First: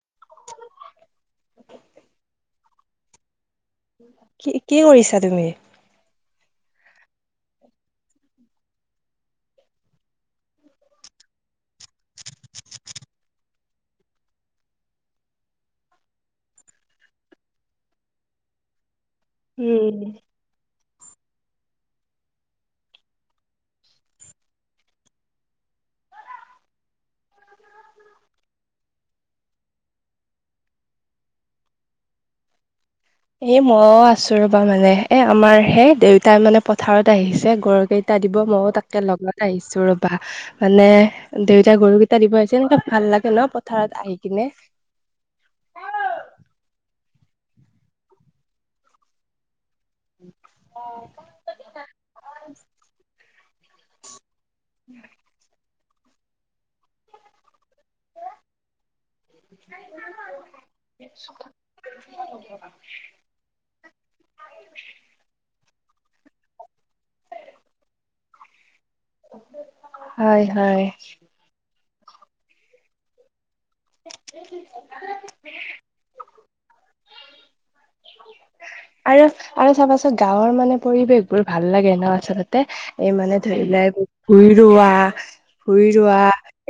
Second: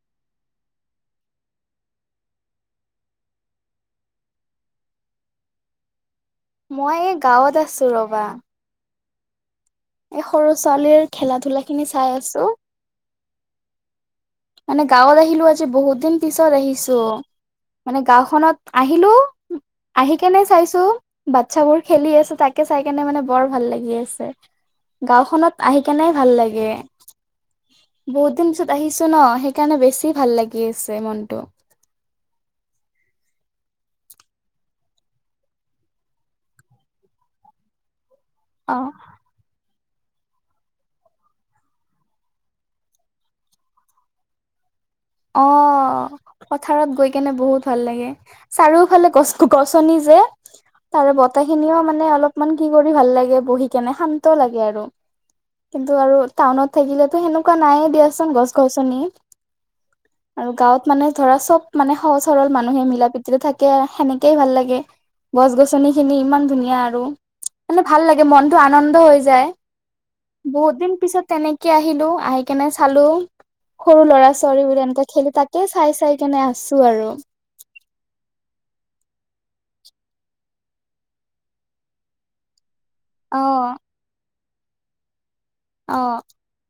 [unintelligible] কি কি কৰিছা তুমি মই এই গাঁৱত আছো ৰবা এ সৰু ছোৱালীৰ খেলা ধূলা খিনি চাই আছোঁ। মানে গাঁৱত আহিলো আজি বহুত দিন পিছত আহিছো মানে গাঁওখনত আহিলো উম, আহি কেনে চাইছো। বাচ্ছাবোৰ খেলি আছে তাকে চাই কেনে মানে বৰ ভাল লাগি আছে গাঁওখনত আহি কেনে ভাল লাগে। বহুত দিন পিছত আহিছো ন সেইকাৰণে বেছি ভাল লাগি আছে মনটো। এ মইও আছো ৰ'বা মানে এ আমাৰ হেই দেউতাই মানে পথাৰত আহিছে গৰুকেই। [inaudible] দিব ময়ো অ তাকে লগত আহিছোঁ ৰ'বা মানে দেউতাই গৰুকেইটা দিব আহিছে এনেকে ভাল লাগে ন পথাৰত আহি কিনে অ' পথাৰত গৈ কেনে বহুত ভাল লাগে চাৰিওফালে গছ গছনি যে তাৰে বতাহ খিনিও মানে অলপমান কি কৰি ভাল লাগে বহি কেনে শান্ত শান্ত লাগে আৰু কিন্তু আৰু টাউনত থাকিলেতো সেনেকুৱা নাইয়ে দিয়াচোন গছ গছনি নাই [inaudible] আৰু গাঁৱত মানে ধৰা চব মানে সহজ সৰল মানুহে মিলা প্ৰীত টো থাকে সেনেকেই ভাল লাগে গছ গছনি খিনি ইমান ধুনীয়া, আৰু মানে ভাল লাগে মনটো আনন্দ হৈ যা যাই হয় বহুত হয় দিন পিছত তেনেকে আহিলো আহি কেনে চালো, সৰু ল'ৰাছ চৰি বো এনকে খেলি তাকে চাই-চাই কেনে আছো আৰু। আৰু, আৰু চাবাচোন গাঁওৰ মানে পৰিবেশ বোৰ ভাল লাগে ন আচলতে এই মানে অ ধৰিলা ইবু- ভুই ৰোৱা, ৰুই অ ৰোৱা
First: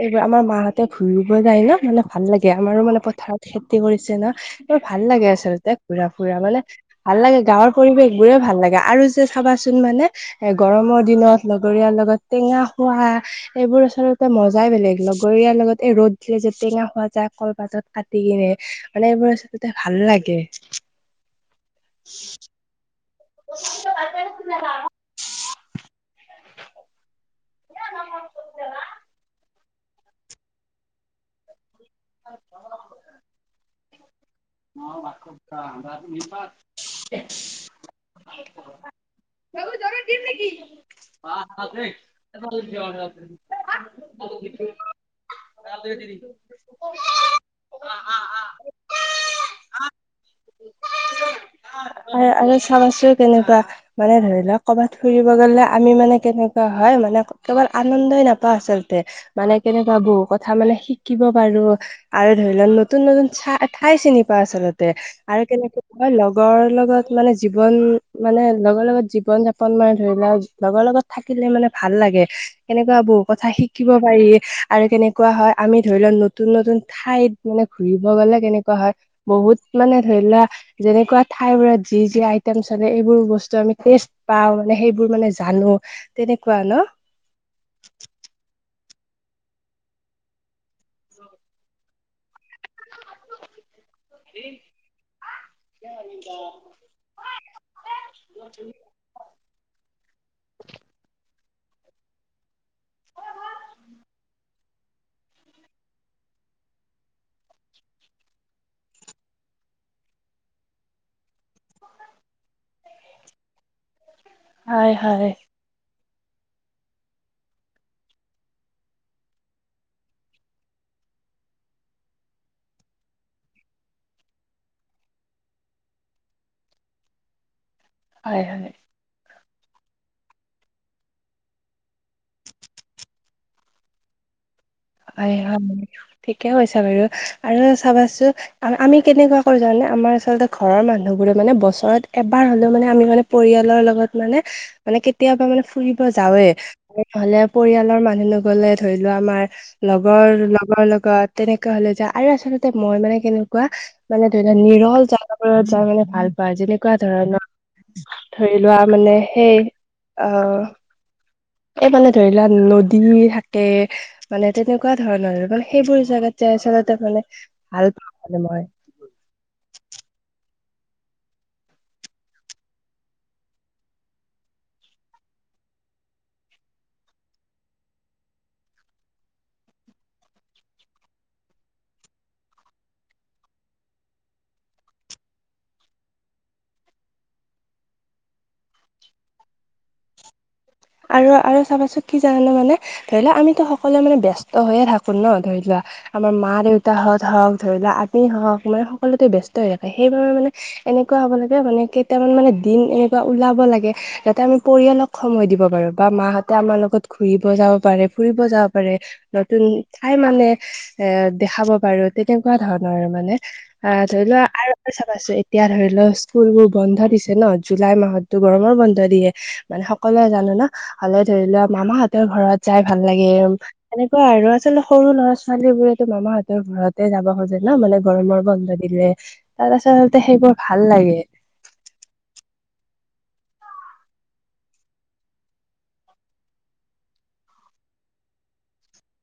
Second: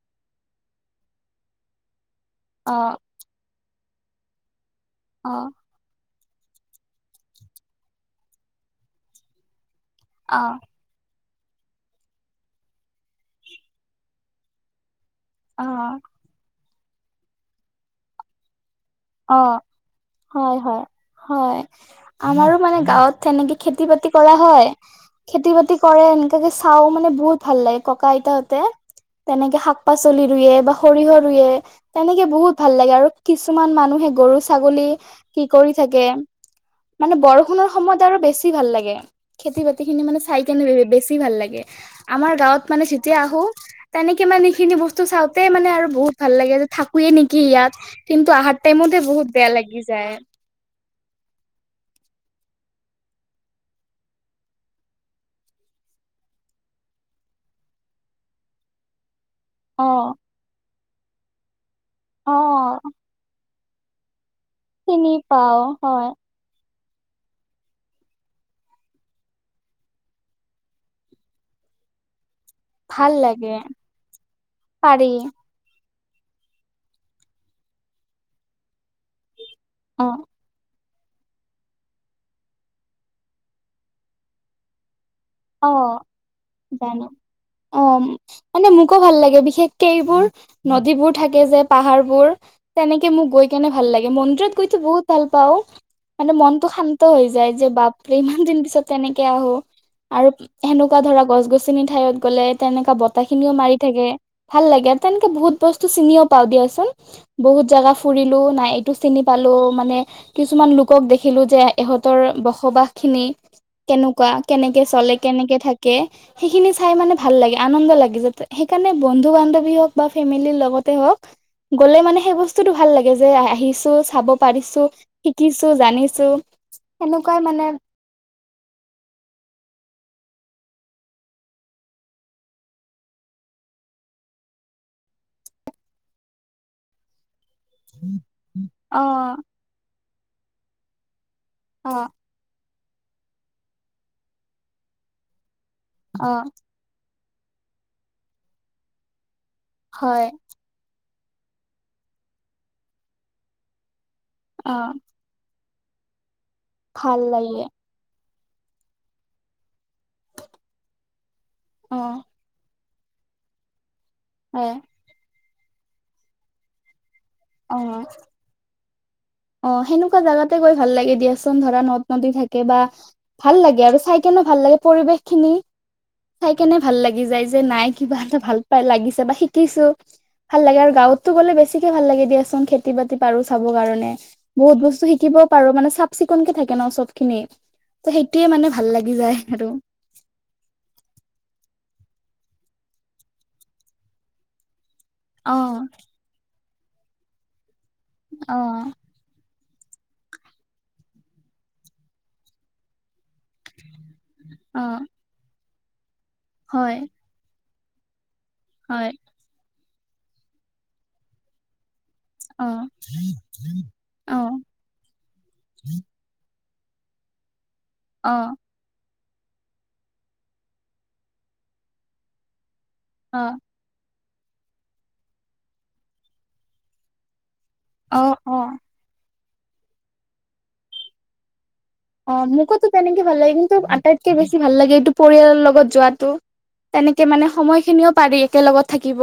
এইবোৰ আমাৰ মাহঁতে ভূই ৰুব যাই ন' মানে ভাল লাগে অ আমাৰো মানে পথাৰত খেতি কৰিছে না এ ভাল লাগে অ আচলতে। ঘুৰা-ফুৰা মানে ভাল লাগে গাঁৱৰ পৰিৱেশ বোৰে ভাল লাগে আৰু যে চাবাচোন মানে- অ এ গৰমৰ দিনত লগৰীয়াৰ লগত টেঙা খোৱা, এইবোৰ আচলতে মজাই বেলেগ ল গৰিয়াৰ লগত অ ৰ'দ দিলে যে টেঙা খোৱা যায় কলপাতত কাটি কিনে মানে এইবোৰ অ' আচলতে ভাল লাগে হয়-হয় হয়, আমাৰো মানে গাঁৱত তেনেকে খেতি-বাতি কৰা হয়। খেতি-বাতি কৰে এনেকাযে চাওঁ মানে বহুত ভাল লাগে ককা-আইতাহতে। তেনেকে শাক-পাচলি ৰুয়ে বা সৰিয়হ ৰুৱে। তেনেকে বহুত ভাল লাগে আৰু কিছুমান মানুহে গৰু ছাগলী কি কৰি থাকে, মানে বৰষুণৰ সময়ত আৰু বেছি ভাল লাগে। খেতি বাতি-খিনি মানে চাই কেনে বেছি ভাল লাগে। আমাৰ গাঁৱত মানে যেতিয়া আহো তেনেকে মানে এখিনি বস্তু চাওঁতেই মানে আৰু বহুত ভাল লাগে যে থাকোৱে নেকি ইয়াত কিন্তু আহা- তাইমতে বহুত বেয়া লাগি যায়! আৰু চাবাছো কেনেকুৱা- মানে ধৰি লওক কৰ'বাত ফুৰিব গলে আমি মানে কেনেকুৱা হয় মানে কেৱল আনন্দই নাপ- পা আচলতে মানে অ কেনেকুৱা বহু কথা মানে শিকিব পাৰো আৰু অ ধৰি লও নতুন-নতুন চা-ঠাই চিনি পাও আচলতে, চিনি আৰু পাও কেনেকে হয় তুমাৰ লগ ডৰ লগত মানে জীৱন মানে লগৰ লগত জীৱন-যাপন মানে ধৰি'লৱা লগৰ লগত থাকিলে মানে ভাল লাগে, তেনেকুৱা ভাল বহু কথা লাগে শিকিব পাৰি আৰু পাৰি কেনেকুৱা হয় আমি ধৰি লও নতুন-নতুন ঠাইত মানে ঘূৰিব গ'লে কেনেকুৱা হয় বহুত মানে অ ধৰিলৱা যেনেকুৱা ঠাই বোৰত যি-যি আইটেম চলে এইবোৰ বস্তু আমি টেষ্ট পাও মানে সেইবোৰ মানে অ জানো তেনেকুৱা ন? অ'ম মানে মোকো ভাল লাগে বিশেষকে এইবোৰ নদীবোৰ থাকে যে পাহাৰবোৰ তেনেকে মোক গৈ কেনে ভাল লাগে, মন্দিৰত গৈতো বহুত ভাল পাওঁ। মানে মনটো শান্ত হৈ যায় যে বাপ-ৰে ইমান দিন পিছত তেনেকে আহো। আৰু সেনেকুৱা ধৰা গছ-গছনিৰ ঠাইয়ত গলে তেনেকুৱা বতাহ খিনিও মাৰি থাকে ভাল লাগে আৰু তেনকে বহুত বস্তু চিনিও পাওঁ দিয়াচোন। বহুত জাগা ফুৰিলো নাই এইটো চিনি পালো মানে কিছুমান লোকক দেখিলো যে ইহঁতৰ বসবাস খিনি কেনেকুৱা কে- কে হয় চলে হয় কেনেকে থাকে সেইখিনি চাই মানে ভাল লাগে, আনন্দ লাগে যাতে সেইকাৰণে বন্ধু-বান্ধৱী হওঁক বা ফেমিলিৰ লগতে হওক গ'লে মানে সেই বস্তুটো ভাল লাগে যে আহিছো, চাব পাৰিছো শিকিছো, জানিছো সেনেকুৱাই মানে হয় হয়। হয় হয় ঠিকে কৈছা বাৰু আৰু চাবাছো অ আমি কেনেকুৱা কৰো জানে আমাৰ আচলতে ঘৰৰ মানুহবোৰে মানে অ বছৰত এব- বাৰ হলেও মানে আমি মানে পৰিয়ালৰ লগত মানে মানে কেতিয়াবা মানে ফুৰিব অ যাওৱে নহলে পৰিয়ালৰ মানুহ নগলে ধৰি লোৱা আমাৰ হয় লগৰ লগৰ লগত তেনেকুৱা হলে যে আৰু আচলতে মই মানে কেনেকুৱা মানে ধৰি লোৱা অ নিৰল জা তাৰ মানে ভাল পায় যেনেকুৱা ভাল ধৰণৰ লাগে ধৰি লোৱা মানে সেই অ এই অ মানে ধৰি লোৱা নদী থাকে মানে হয় তেনেকুৱা ধৰণৰ মানে সেইবোৰ জেগাত যাই আচলতে মানে অ ভাল পাওঁ মানে মই অ সেনেকুৱা জাগাতে গৈ ভাল লাগে দিয়াচোন ধৰা নদ নদী থাকে বা ভাল লাগে আৰু চাই কেনেো ভাল লাগে পৰিৱেশ খিনি চাই কেনে ভাল লাগি যায় যে নাই কিবা এটা ভাল পাই লাগিছে বা শিকিছো ভাল লাগে আৰু গাঁৱতো গ'লে বেছিকে ভাল লাগে দিয়াচোন খেতি বাতি পাৰো চাবৰ কাৰণে বহুত বস্তু শিকিবও পাৰো মানে চাফ চিকুণকে থাকে ন চব খিনি ত সেইটোয়ে মানে ভাল লাগি যায় আৰু আৰু আৰু চাবাচোন কি জানানে মানে ধৰি লও আমিতো সকলোৱে মানে বস্ত ত হৈয়ে থাকো ন অ ধৰি লোৱা আমাৰ মা দেউতাহত হওক ধৰি লোৱা আমি অ হওক মানে সকলো ব্যস্ত হৈ থাকে সেইবাবে মানে এনেকুৱা হ'ব লাগে মানে কেইটামানে দিন এনেকুৱা ওলাব যাতে আমি অ পৰিয়ালক সময় দিব পাৰো বা মাহতে আমাৰ হয় লগত ফুৰিব যাব পাৰে ফুৰিব যাব পাৰে হয় নতুন ঠাই মানে এ দেখাব পাৰো তেনেকুৱা অ', ধৰণৰ আৰু মানে আ ধৰি অ', লোৱা আৰু চাবা আছে এতিয়া ধৰি লোৱা স্কুল বোৰ বন্ধ দিছে ন জুলাই মাহতো অ', গৰমৰ বন্ধ দিয়ে মানে সকলোৱে জানো ন হালে ধৰি লোৱা মামাহঁতৰ ঘৰত যাই ভাল লাগে উ অ', এনেকুৱা আৰু আচলতে সৰু ল'ৰা ছোৱালী বোৰেতো মামাহঁতৰ ঘৰতে যাব খোজে ন মানে অ', গৰমৰ অ', বন্ধ দিলে তাৰ আচলতে সেইবোৰ ভাল লাগে অ মোকোতো তেনেকে ভাল লাগে কিন্তু আটাইতকে বেছি ভাল লাগে এইটো পৰিয়ালৰ লগত যোৱাটো তেনেকে মানে সময় খিনিও পাৰি একেলগত থাকিব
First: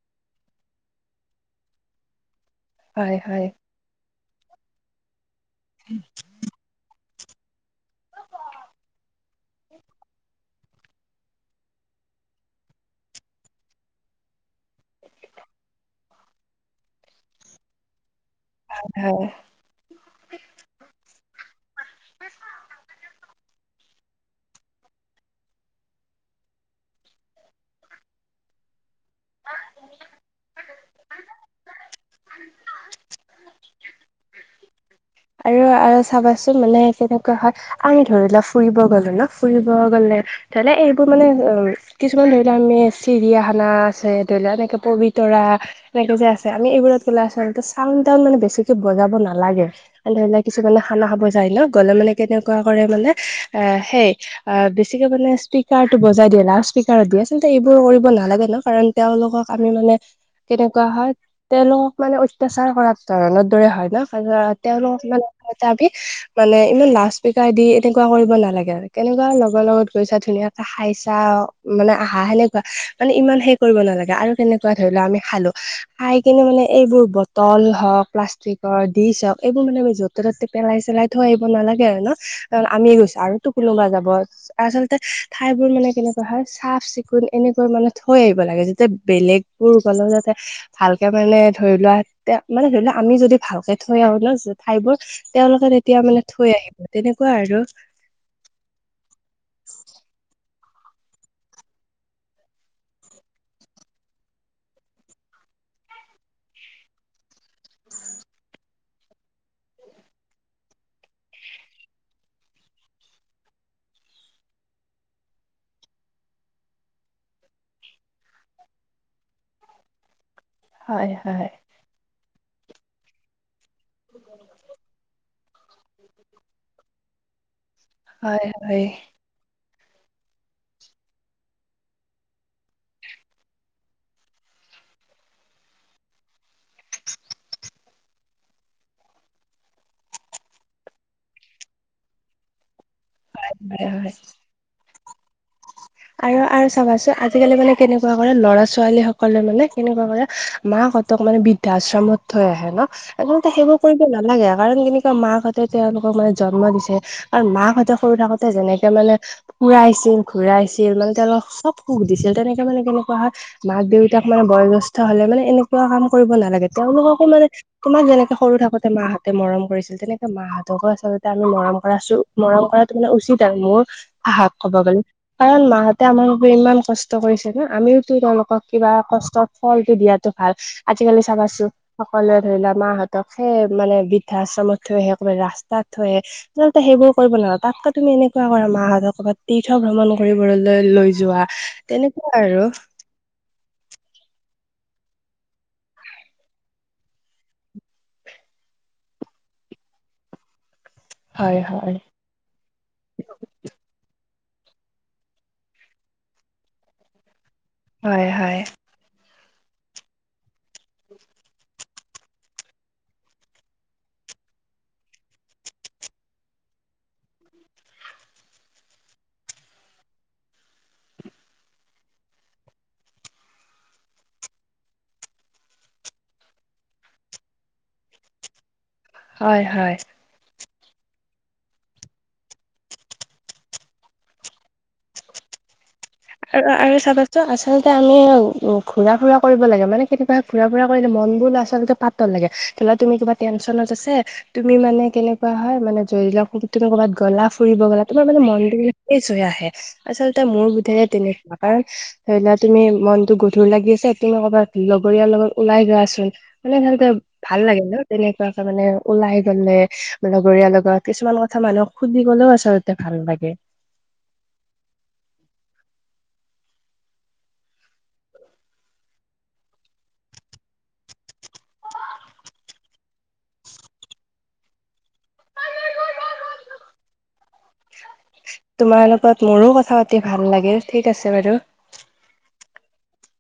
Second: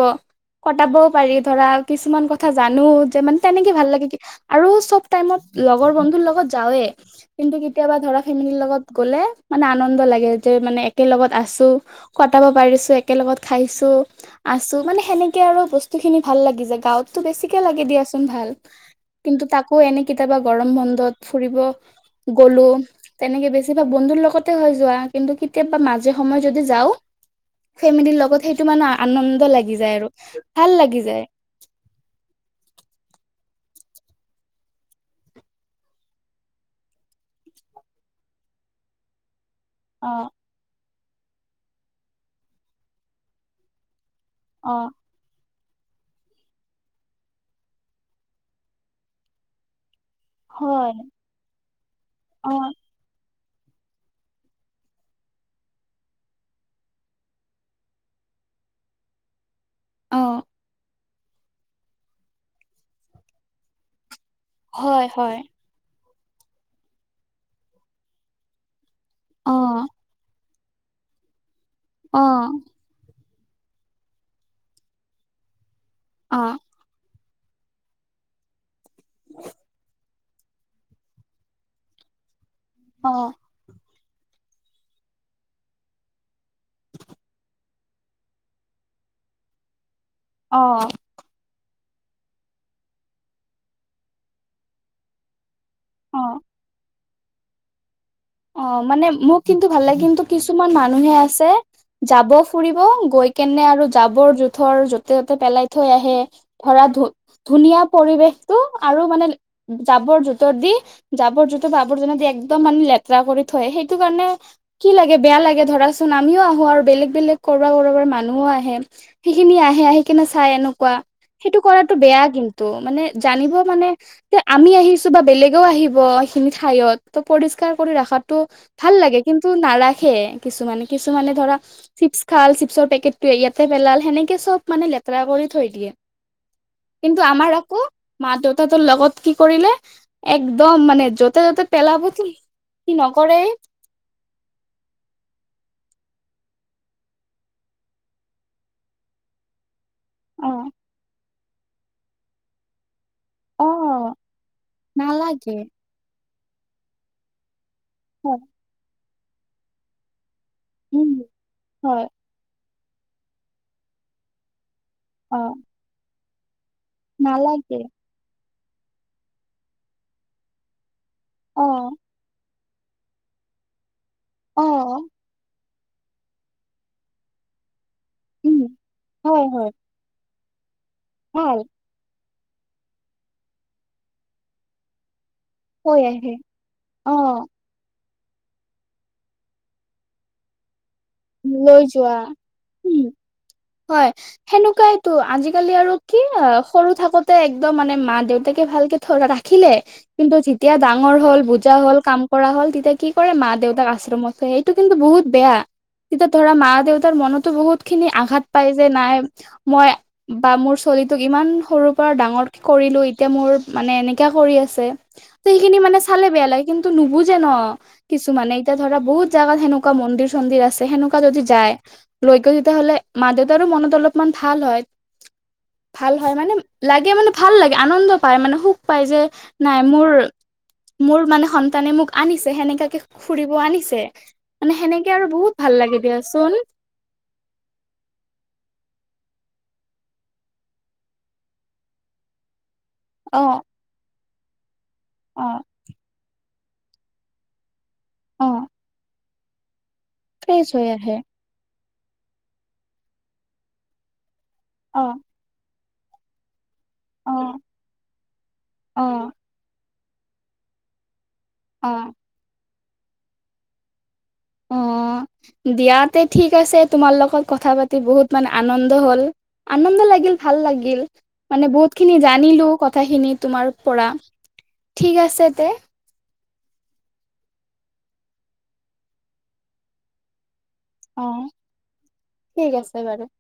কটাবও পাৰি ধৰা কিছুমান কথা কথা জানো যে হয় মানে হয় তেনেকে ভাল লাগে কি আৰু চব টাইমত লগৰ বন্ধুৰ লগত যাওৱে কিন্তু কেতিয়াবা ধৰা ফেমিলিৰ লগত গ'লে মানে আনন্দ লাগে যে মানে একেলগত আছো কটাব পাৰিছো একেলগত খাইছো আছো মানে সেনেকে আৰু বস্তু খিনি ভাল লাগি যায় গাঁৱতো বেছিকে লাগে দিয়াচোন ভাল হয় কিন্তু তাকো এনে কেতিয়াবা গৰম বন্ধত ফুৰিব গলো তেনেকে বেছিভাগ বন্ধুৰ লগতে হৈ যোৱা কিন্তু কেতিয়াবা মাজে সময় যদি যাও ফেমিলিৰ লগত সেইটো মানে আনন্দ লাগি যায় আৰু ভাল লাগি যায় [unintelligible] আৰু আৰু চাবাচোন মানে কেনেকুৱা হয় আমি ধৰি লোৱা ফুৰিব গলো ন ফুৰিব অ গ'লে ধৰি ল এইবোৰ মানে অ কিছুমান ধৰি লোৱা আমি চিৰিয়াখানা আছে অ এনেকে পৰি ধৰা এনেকে যে আছে আমি এইবোৰত গলে আচলতে চাউন তাউন মানে বেছিকে বজাব নালাগে ধৰি লোৱা কিছুমানে হয় খানা খাব যায় ন গ'লে মানে অ কেনেকুৱা কৰে মানে এ সেই অ বেছিকে মানে স্পীকাৰটো বজাই দিয়ে লাউড স্পীকাৰত দিয়ে আচ এইবোৰ কৰিব নালাগে ন কাৰণ তেওঁলোকক আমি মানে অঁ কেনেকুৱা হয় তেওঁলোকক মানে অত্যাচাৰ কৰা ধৰণৰ দৰে হয় ন তেওঁলোকক হয় মানে হয় কি মানে ইমান লাউড স্পিকাৰ দি এনেকুৱা কৰিব নালাগে আৰু কেনেকুৱা অ লগৰ লগত গৈছা ধুনীয়াকে খাইছা মানে আহা অ সেনেকুৱা মানে ইমান শেষ কৰিব নালাগে আৰু কেনেকুৱা ধৰি লোৱা আমি খালো খাই অ কিনে মানে এইবোৰ ব তল হওক প্লাষ্টিকৰ ডিচ্ হওক - এইবোৰ মানে পায় যত - ত ততে পেলাই চেলাই থৈ আহিব নালাগে আৰু ন, আমি অ গৈছো আৰুতো কোনোবা যাব। আচলতে ঠাই বোৰ মানে কেনেকুৱা হয় চাফ চিকুণ এনেকৈ মানে থৈ আহিব লাগে, যাতে বেলেগ - কোনো গলো যাতে ভালকে মানে ধৰি লোৱা তে মানে ধৰি লোৱা আমি যদি ভালকে থৈ আহো - ন ঠাইবোৰ তেওঁলোকে তেতিয়া অ মানে অ থৈ আহিব তেনেকুৱা আৰু। অ মানে মোক কিন্তু ভাল লাগে কিন্তু কিছুমান মানুহে আছে - যাব ফুৰিব গৈ কেনে আৰু জাবৰ জোথৰ য'তে ত'তে পেলাই থৈ আহে। ধৰা ধু ধুনীয়া পৰিৱেশটো আৰু মানে লে - জাৱৰ জোঠৰ দি জাৱৰ জোঠৰ আৱৰ্জনাৰ দি একদম মানে লে - তেৰা কৰি থয়, সেইটো কাৰণে - কি লাগে বেয়া লাগে ধৰাচোন আমিও আহো আৰু বেলেগ বেলেগ কৰবাৰ কৰবাৰ মানুহও আহে। সেইখিনি আহে আহি কেনে চাই এনেকুৱা, হয় হয় সেইটো কৰাটো বেয়া কিন্তু। ত' মানে জানিব মানে যে আমি আহিছো বা বেলেগেও আহিব এইখিনি ঠাইয়ত। ত পৰিষ্কাৰ কৰি ৰাখাটো হয় হয় হয়। ভাল লাগে কিন্তু নাৰাখে কিছুমানে কিছুমানে ধৰা - চিপছ খাল চিপছৰ পেকেটোৱে ইয়াতে পেলাল সেনেকে চব মানে লেতেৰা কৰি থৈ দিয়ে। কিন্তু আমাৰ আকৌ মা দেউতা তৰ লগত কি কৰিলে - একদম মানে য'তে য'তে পেলাব সেই - সি নকৰেই - হয় হয়। আৰু আৰু চাবাচো আজিকালি মানে কেনেকুৱা কৰে ল'ৰা ছোৱালী সকলে মানে - কেনেকুৱা কৰে অ মাহঁতক মানে বৃদ্ধাশ্ৰমত থৈ আহে ন - আচলতে সেইবোৰ কৰিব অ নালাগে কাৰণ কেনেকুৱা নালাগে মাকাহঁতে তেওঁলোকক মানে জন্ম দিছে কাৰণ মাকহঁতক - সৰু হয় থাকোতে যেনেকে মানে ফুৰাইছিল ঘুৰাইছিল - তেওঁ উম মানে তেওঁলোক চব সুখ হয় দিছিল, তেনেকে মানে কেনেকুৱা হয় মাক-দেউতাক মানে বয়সজেষ্ট - ষ্ট হলে অ মানে এনেকুৱা কাম কৰিব নালাগে, তেওঁলোককো মানে নালাগে তোমাক যেনেকে সৰু থাকোতে মাহঁতে - তে মৰম কৰিছোঁ, তেনেকে মাহঁতকো আচলতে আমি অ মৰম কৰাছো, মৰম কৰাটো মানে উচিত আৰু মোৰ - সাহস অ কব গ'লি কাৰণ মাহঁতে আমাৰ ইমান কষ্ট কৰিছে ন', আমিও - ত উম তেওঁলোকক কিবা হয় কষ্টৰ হয় ফলটো দিয়াটো ভাল, আজিকালি ভাল চাবাচোন - সকলোৱে ধৰি লোৱা মাহঁতক সেই মানে বৃদ্ধাশ্ৰমত থৈ আহে কবাত ৰাস- তাত হৈ থয়ে আহে আচলতে সেইবোৰ অ কৰিব নালাগে, তাতকৈ তুমি এনেকুৱা কৰা মাহঁতৰ ক'ৰবাত তীৰ্থ ভ্ৰমণ - কৰিবলৈ লৈ যোৱা, লৈ যোৱা তেনেকুৱা আৰু। উম হয়। সেনেকুৱাইতো, আজিকালি আৰু কি সৰু থাকোতে একদম মানে মা-দেউতাকে ভালকে - থ ৰাখিলে কিন্তু যেতিয়া ডাঙৰ হ'ল হয় বুজা হয় হ'ল কাম - কৰা হ'ল, তেতিয়া কি কৰে মা-দেউতাক আশ্ৰমত থৈ আহে, সেইটো কিন্তু বহুত বেয়া। তেতিয়া ধৰা মা-দেউতাৰ মনতো বহুত খিনি হয় আঘাত হয় পায় যায়, নাই মই - বা মোৰ ছোৱালীটোক ইমান সৰুৰ পৰা ডাঙৰ কৰিলো, এতিয়া মোৰ মানে এনেকুৱা কৰি আছে। টো সেইখিনি মানে চালে বেয়া লাগে কিন্তু নুবুজে ন'। কিছুমানে এতিয়া ধৰা বহুত জাগাত সেনেকুৱা মন্দিৰ-চন্দিৰ আছে - সেনেকুৱা যদি যায়, লৈ গৈ তেতিয়া হ'লে মাঁ-দেউতাৰো মনত অলপ ভাল হয়। ভাল হয় মানে লাগে মানে ভাল লাগে আনন্দ পায় মানে সুখ পায় যে হয় নাই হয় মোৰ - মোৰ মানে সন্তানে মোক আনিছে সেনেকাকে ফুৰিব আনিছে - মানে সেনেকে আৰু বহুত - ভাল লাগে দিয়ক। আৰু আৰে চাবা ত আচলতে আমি উ ঘূৰা-ফুৰা কৰিব লাগে, মানে কেতিয়াবা ঘূৰা-ফুৰা কৰিলে মনবোৰ আচলতে পাতল লাগে। ধৰি লোৱা তুমি কিবা অ টেনশ্যনত আছে, তুমি মানে অ কেনেকুৱা হয় মানে [unintelligible] তুমি ক'ৰবাত গ'লা ফুৰিব গলা তোমাৰ মানে অ মনটো ফ্ৰেছ হৈ আহে আচলতে ফ্ৰেছ মোৰ হৈ বোধেৰে আহে আকাৰেণ ধৰি লোৱা তুমি মনটো গধুৰ লাগিছে তুমি কৰ'বাত অ লগৰীয়াৰ লগত ওলাই যোৱাচোন মানে হেলটেব অ ভাল লাগে ন তেনেকুৱাকে মানে অ ওলাই গ'লে। লগৰীয়া লগত কিছুমান কথা অ মানুহক সুধিবলো আচলতে ভাল লাগে। অ দিয়াতে ঠিক আছে তোমাৰ লগত কথা পাতি বহুত মান আনন্দ হ'ল। আনন্দ লাগিল ভাল লাগিল। মানে বহুতখিনি জানিলো কথাখিনি তোমাৰ পৰা ঠিক আছে তে। তোমাৰ লগত মোৰো কথা পাতি ভাল লাগিল। ঠিক অ আছে বাৰু। ঠিক আছে বাৰু।